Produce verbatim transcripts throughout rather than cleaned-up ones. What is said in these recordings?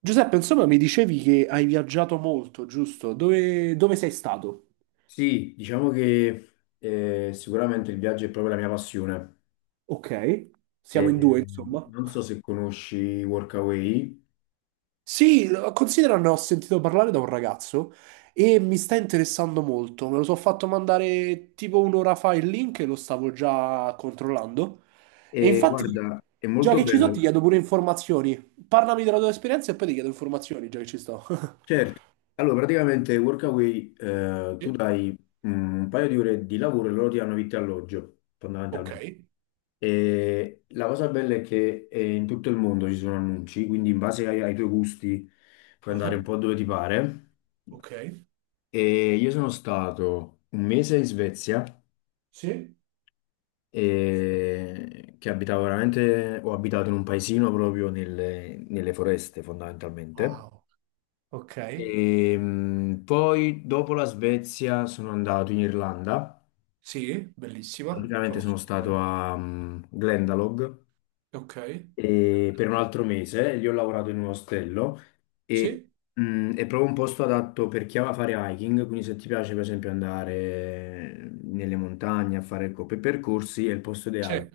Giuseppe, insomma, mi dicevi che hai viaggiato molto, giusto? Dove, dove sei stato? Sì, diciamo che eh, sicuramente il viaggio è proprio la mia passione. Ok, siamo in due, Eh, insomma. Non so se conosci Workaway. Sì, lo- considera, ne ho sentito parlare da un ragazzo e mi sta interessando molto. Me lo sono fatto mandare tipo un'ora fa il link e lo stavo già controllando. E Eh, infatti, Guarda, è già molto che ci sto, ti bello. chiedo pure informazioni. Parlami della tua esperienza e poi ti chiedo informazioni, già che ci sto. Certo. Allora, praticamente Workaway, eh, tu Sì, dai mm, un paio di ore di lavoro e loro ti danno vitto e alloggio, ok. fondamentalmente. E la cosa bella è che eh, in tutto il mondo ci sono annunci, quindi in base ai, ai tuoi gusti puoi andare un Ah, po' dove ti pare. ok. E io sono stato un mese in Svezia. Sì. E che abitavo veramente, ho abitato in un paesino proprio nelle, nelle foreste fondamentalmente. Wow. Ok. E, mh, poi dopo la Svezia sono andato in Irlanda, Sì, bellissima, praticamente sono conosco stato bene. a mh, Glendalough Ok, e per un altro mese, lì ho lavorato in un ostello e sì, mh, è proprio un posto adatto per chi ama fare hiking, quindi se ti piace per esempio andare nelle montagne a fare co- per percorsi è il posto ideale. sì,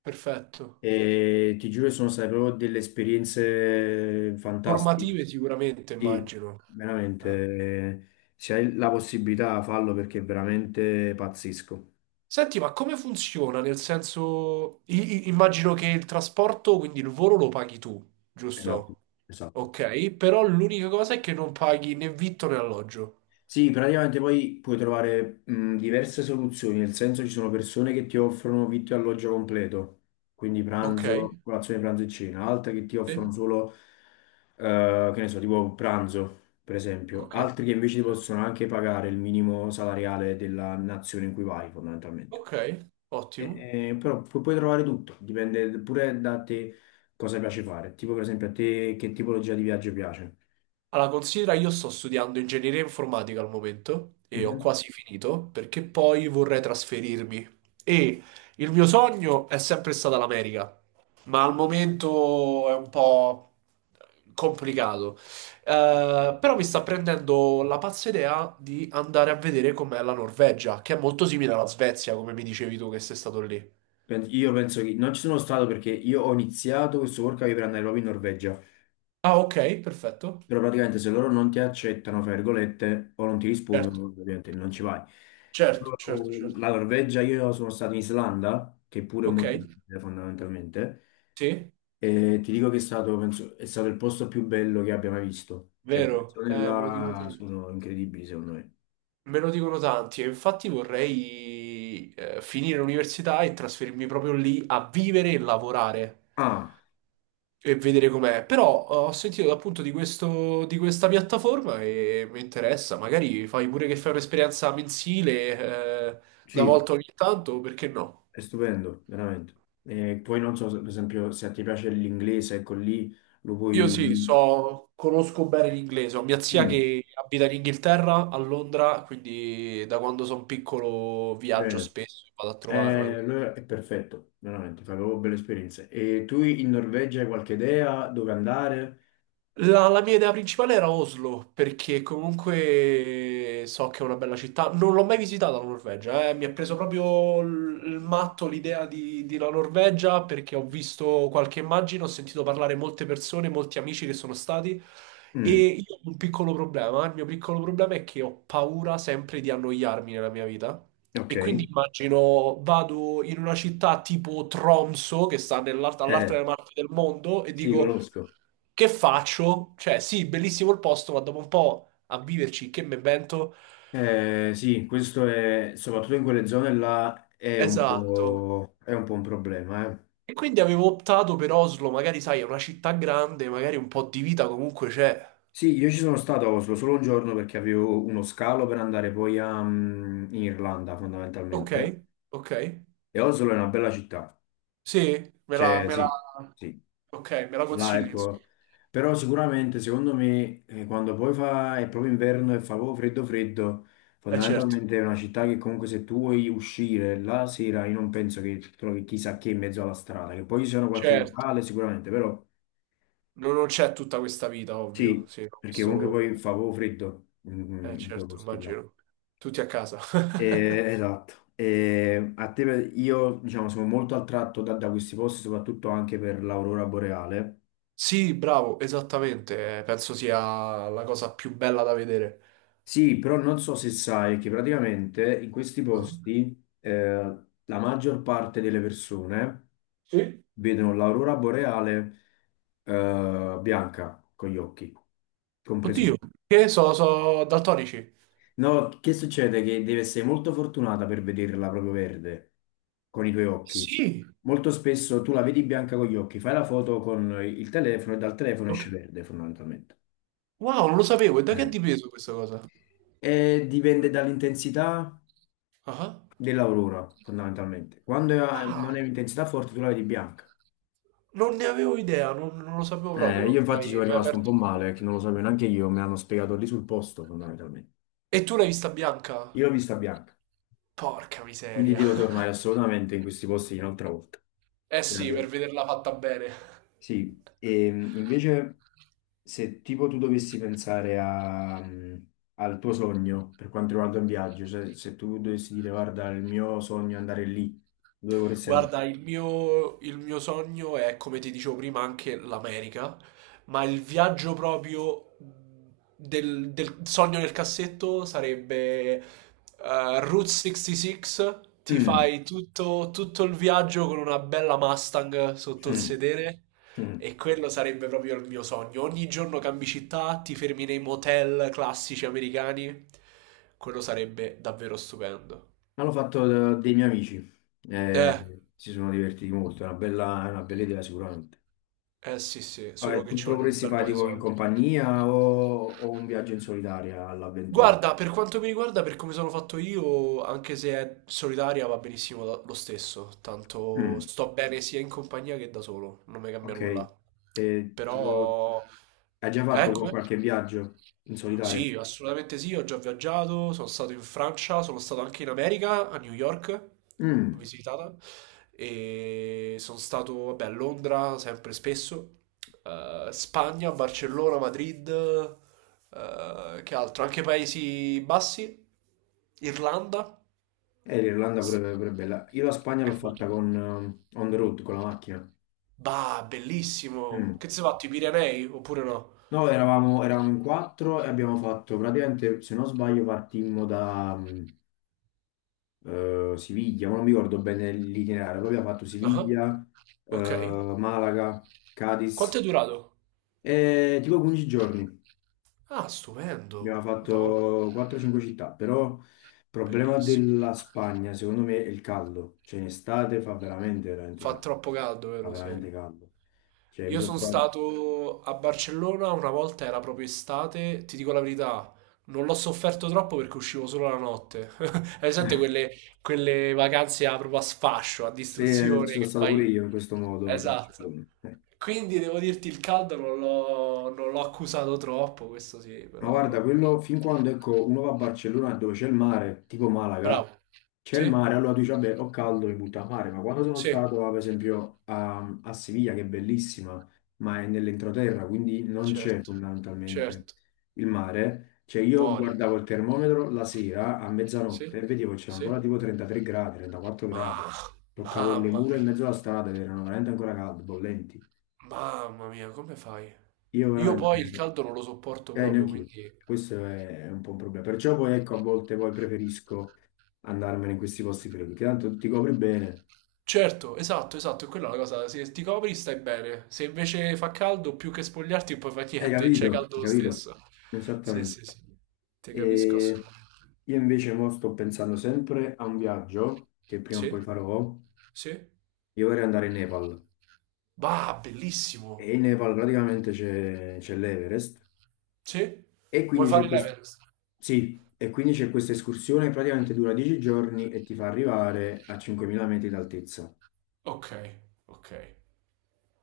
perfetto. E ti giuro, sono state proprio delle esperienze fantastiche. Formative sicuramente, Sì, immagino. Eh. veramente. Se hai la possibilità, fallo perché è veramente pazzesco. Senti, ma come funziona? Nel senso, i- i- immagino che il trasporto, quindi il volo lo paghi tu, Esatto, giusto? esatto. Ok, però l'unica cosa è che non paghi né vitto né alloggio. Sì, praticamente poi puoi trovare mh, diverse soluzioni, nel senso ci sono persone che ti offrono vitto e alloggio completo, quindi Ok, pranzo, colazione, pranzo e cena, altre che ti sì, offrono solo, eh, che ne so, tipo pranzo, per esempio, ok, altri che invece ti possono anche pagare il minimo salariale della nazione in cui vai, fondamentalmente. ok, ottimo. E- e- però pu- puoi trovare tutto, dipende pure da te cosa piace fare, tipo per esempio a te che tipologia di viaggio piace. Allora, considera, io sto studiando ingegneria informatica al momento e ho quasi finito perché poi vorrei trasferirmi. E il mio sogno è sempre stata l'America, ma al momento è un po' complicato. Eh, però mi sta prendendo la pazza idea di andare a vedere com'è la Norvegia, che è molto simile alla Svezia, come mi dicevi tu che sei stato lì. Pen- Io penso che non ci sono stato perché io ho iniziato questo workaway per andare proprio in Norvegia, Ah, ok, perfetto. però praticamente se loro non ti accettano, fra virgolette, o non ti Certo, rispondono, ovviamente non ci vai. certo, Però certo, certo. la Norvegia, io sono stato in Islanda, che pure è Ok, molto simile fondamentalmente, sì, e ti dico che è stato, penso, è stato il posto più bello che abbia mai visto. Cioè, quelle vero, zone eh, me lo dicono là tutti. sono incredibili secondo me. Me lo dicono tanti e infatti vorrei eh, finire l'università e trasferirmi proprio lì a vivere e lavorare Ah, e vedere com'è. Però eh, ho sentito appunto di questo, di questa piattaforma e mi interessa. Magari fai pure che fai un'esperienza mensile eh, una sì, volta ogni tanto, perché no? è stupendo, veramente. E poi non so, se- per esempio, se ti piace l'inglese, ecco lì lo Io puoi... sì, so, conosco bene l'inglese. Ho mia zia Mm, che abita in Inghilterra, a Londra, quindi da quando sono piccolo viaggio bene. spesso e vado a Eh, trovarla. Allora è perfetto, veramente, fai proprio belle esperienze. E tu in Norvegia hai qualche idea dove andare? La, la mia idea principale era Oslo, perché comunque so che è una bella città. Non l'ho mai visitata la Norvegia, eh. Mi ha preso proprio l- il matto l'idea di, di la Norvegia, perché ho visto qualche immagine, ho sentito parlare molte persone, molti amici che sono stati, e Mm, io ho un piccolo problema. Il mio piccolo problema è che ho paura sempre di annoiarmi nella mia vita. ok. E quindi immagino vado in una città tipo Tromso, che sta nell'alt- Eh, all'altra parte del mondo, e sì, dico, conosco. che faccio? Cioè, sì, bellissimo il posto, ma dopo un po' a viverci, che me invento? Eh, sì, questo è, soprattutto in quelle zone là, è un Esatto. po', è un po' un problema, eh. E quindi avevo optato per Oslo, magari sai, è una città grande, magari un po' di vita comunque c'è. Sì, io ci sono stato a Oslo solo un giorno perché avevo uno scalo per andare poi a, mm, in Irlanda Ok, fondamentalmente. ok. E Oslo è una bella città, Sì, me la, cioè me la, sì, sì, ok, me la là consigli, insomma. ecco. Però sicuramente secondo me eh, quando poi fa, è proprio inverno e fa proprio freddo freddo, Eh certo, fondamentalmente è una città che comunque se tu vuoi uscire la sera io non penso che trovi chissà che in mezzo alla strada, che poi ci sono qualche certo. locale sicuramente, però Non non c'è tutta questa vita, ovvio. sì, Sì, no, perché questo comunque lo. poi fa proprio freddo in Eh in quei certo, posti là. immagino. Tutti a casa. Eh, esatto. Eh, a te- per- io diciamo sono molto attratto da, da questi posti, soprattutto anche per l'aurora boreale. Sì, bravo, esattamente. eh, Penso sia la cosa più bella da vedere. Sì, però non so se sai che praticamente in questi Ah. posti eh, la maggior parte delle persone Sì? vedono l'aurora boreale eh, bianca con gli occhi, compreso Oddio, me. che so, so daltonici. No, che succede? Che devi essere molto fortunata per vederla proprio verde con i tuoi occhi. Sì. Molto spesso tu la vedi bianca con gli occhi, fai la foto con il telefono e dal telefono Ok. esce verde fondamentalmente. Wow, non lo sapevo. E da che è Eh. dipeso questa cosa? E dipende dall'intensità Ah, dell'aurora fondamentalmente. Quando è- non è ah, un'intensità forte tu la vedi bianca. non ne avevo idea, non, non lo sapevo Eh, io proprio. Ma infatti hai ci mi sono hai rimasto un po' aperto male un-. perché non lo sapevo neanche io, me l'hanno spiegato lì sul posto fondamentalmente. E tu l'hai vista bianca? Io l'ho vista bianca, Porca quindi miseria. devo tornare assolutamente in questi posti un'altra volta. Eh sì, per Grazie. vederla fatta bene. Sì, e mh, invece se tipo tu dovessi pensare a, mh, al tuo sogno per quanto riguarda un viaggio, cioè se tu dovessi dire guarda il mio sogno è andare lì, dove vorresti andare? Guarda, il mio, il mio sogno è, come ti dicevo prima, anche l'America, ma il viaggio proprio del, del sogno nel cassetto sarebbe eh, Route sessantasei, ti Mm, fai tutto, tutto il viaggio con una bella Mustang sotto il mm, sedere mm. e quello sarebbe proprio il mio sogno. Ogni giorno cambi città, ti fermi nei motel classici americani, quello sarebbe davvero stupendo. Ma l'ho fatto da- dei miei amici, Eh. eh, si sono divertiti molto, è una bella, è una bella idea sicuramente. Eh sì sì, Ah, solo e che tu ci te lo vogliono un vorresti bel fare po' di tipo in soldi. compagnia o, o un viaggio in solitaria all'avventura? Guarda, per quanto mi riguarda, per come sono fatto io, anche se è solitaria va benissimo lo lo stesso, tanto Mm, sto bene sia in compagnia che da solo, non mi cambia ok. nulla. Eh. E tipo... Però. Hai già fatto Ecco, qua qualche viaggio in solitario? sì, assolutamente sì, ho già viaggiato, sono stato in Francia, sono stato anche in America, a New York, ho Mm. visitata, e sono stato, vabbè, a Londra sempre spesso, eh, Spagna, Barcellona, Madrid, eh, che altro? Anche Paesi Bassi, Irlanda, Eh, l'Irlanda pure, pure bella. Io la Spagna l'ho è molto fatta bello. con eh, on the road, con la macchina. Bah, Mm. bellissimo! Che ti sei fatto, i Pirenei, oppure no? No, eravamo, eravamo in quattro e abbiamo fatto praticamente, se non sbaglio, partimmo da mh, eh, Siviglia, ma non mi ricordo bene l'itinerario, poi abbiamo fatto Ah, Siviglia, eh, ok. Malaga, Quanto Cadiz, è durato? e tipo quindici giorni. Ah, stupendo, Abbiamo Madonna. fatto quattro o cinque città, però il problema Bellissimo. della Spagna, secondo me, è il caldo. Cioè, in estate fa veramente, veramente Fa caldo. troppo caldo, Fa vero? Sì. veramente caldo. Cioè, mi Io sono sono trovato... stato a Barcellona una volta, era proprio estate, ti dico la verità, non l'ho sofferto troppo perché uscivo solo la notte. Hai presente quelle, quelle vacanze a- proprio a sfascio, a Sì, eh, ci distruzione sono che stato pure fai? io in questo modo a Esatto. Barcellona. Eh. Quindi devo dirti il caldo non l'ho non l'ho accusato troppo, questo sì, Ma guarda, però. quello fin quando ecco, uno va a Barcellona dove c'è il mare, tipo Malaga, Bravo. c'è il Sì? mare, allora tu dici, vabbè, ho caldo, mi butto a mare, ma quando sono Sì, stato, ah, per esempio, a, a Siviglia, che è bellissima, ma è nell'entroterra, quindi non c'è certo, fondamentalmente certo. il mare, cioè io Muori. guardavo il termometro la sera a Sì? mezzanotte e vedevo che c'era Sì? ancora tipo trentatré gradi, trentaquattro Ma, gradi, toccavo le mamma mura in mia, mezzo alla strada ed erano veramente ancora calde, bollenti. mamma mia, come fai? Io Io veramente... poi il caldo non lo sopporto Eh, proprio, neanch'io. quindi. Questo è, è un po' un problema. Perciò poi ecco, a volte poi preferisco andarmene in questi posti freddi, che tanto ti copri bene. Certo, esatto, esatto, è quella la cosa. Se ti copri stai bene. Se invece fa caldo, più che spogliarti, poi fa Hai niente, e capito? c'è caldo Hai lo capito? stesso. Sì, sì, Esattamente. sì. Ti capisco E assolutamente. io invece mo sto pensando sempre a un viaggio che prima o Sì? poi farò. Sì? Io vorrei andare in Nepal. Bah, E bellissimo. in Nepal praticamente c'è c'è l'Everest. Sì? E Vuoi quindi c'è fare questo... l'Everest? Sì, e quindi c'è questa escursione, praticamente dura dieci giorni e ti fa arrivare a cinquemila metri d'altezza. Ok, ok.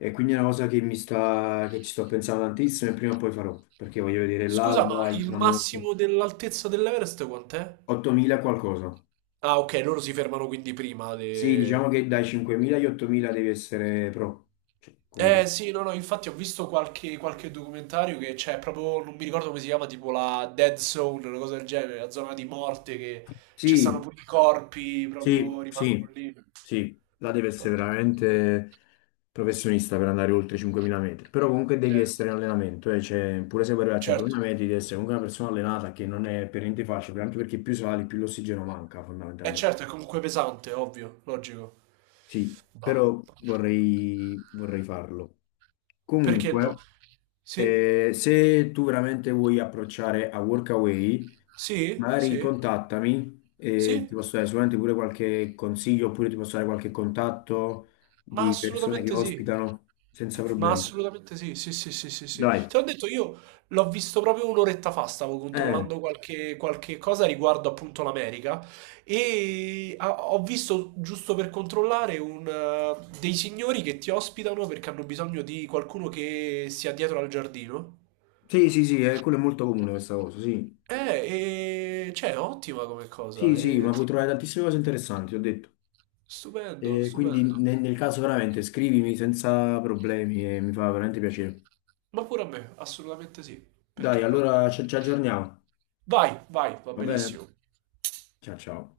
E quindi è una cosa che mi sta, che ci sto pensando tantissimo e prima o poi farò, perché voglio vedere Scusa, ma l'alba, il il tramonto. massimo dell'altezza dell'Everest quant'è? ottomila qualcosa. Ah, ok, loro si fermano quindi prima Sì, diciamo de-. che dai cinquemila agli ottomila devi essere pro. Cioè, comunque... Eh sì, no, no, infatti ho visto qualche, qualche documentario che c'è proprio, non mi ricordo come si chiama, tipo la Dead Zone, una cosa del genere, la zona di morte che ci stanno Sì, pure i corpi, sì, proprio rimangono sì, lì. sì, là devi essere Porca miseria. veramente professionista per andare oltre i cinquemila metri, però comunque devi Eh, sì. essere in allenamento, eh, cioè, pure se vuoi arrivare a Certo, cinquemila metri devi essere comunque una persona allenata che non è per niente facile, anche perché più sali più l'ossigeno manca è fondamentalmente. certo, è comunque pesante, ovvio, logico. Sì, Bah, però porca mia. vorrei, vorrei farlo. Perché no? Comunque, Sì? eh, se tu veramente vuoi approcciare a Workaway, Sì? magari Sì? contattami e ti Sì? posso dare sicuramente pure qualche consiglio oppure ti posso dare qualche contatto Ma di persone che assolutamente sì. ospitano senza Ma problemi. assolutamente sì, sì, sì, sì, sì, sì. Dai. Te l'ho detto, io l'ho visto proprio un'oretta fa, stavo Eh, controllando qualche, qualche cosa riguardo appunto l'America e ha- ho visto, giusto per controllare, un, eh, dei signori che ti ospitano perché hanno bisogno di qualcuno che sia dietro al giardino. sì, sì, sì, eh, quello è molto comune questa cosa, sì. Eh, e cioè, ottima come Sì, cosa, sì, eh, ma puoi ti-. trovare tantissime cose interessanti, ho detto. Stupendo, Eh, quindi stupendo. ne- nel caso veramente scrivimi senza problemi e mi fa veramente piacere. Ma pure a me, assolutamente sì, perché Dai, no? allora ci ci aggiorniamo. Vai, vai, va Va bene? benissimo. Ciao ciao.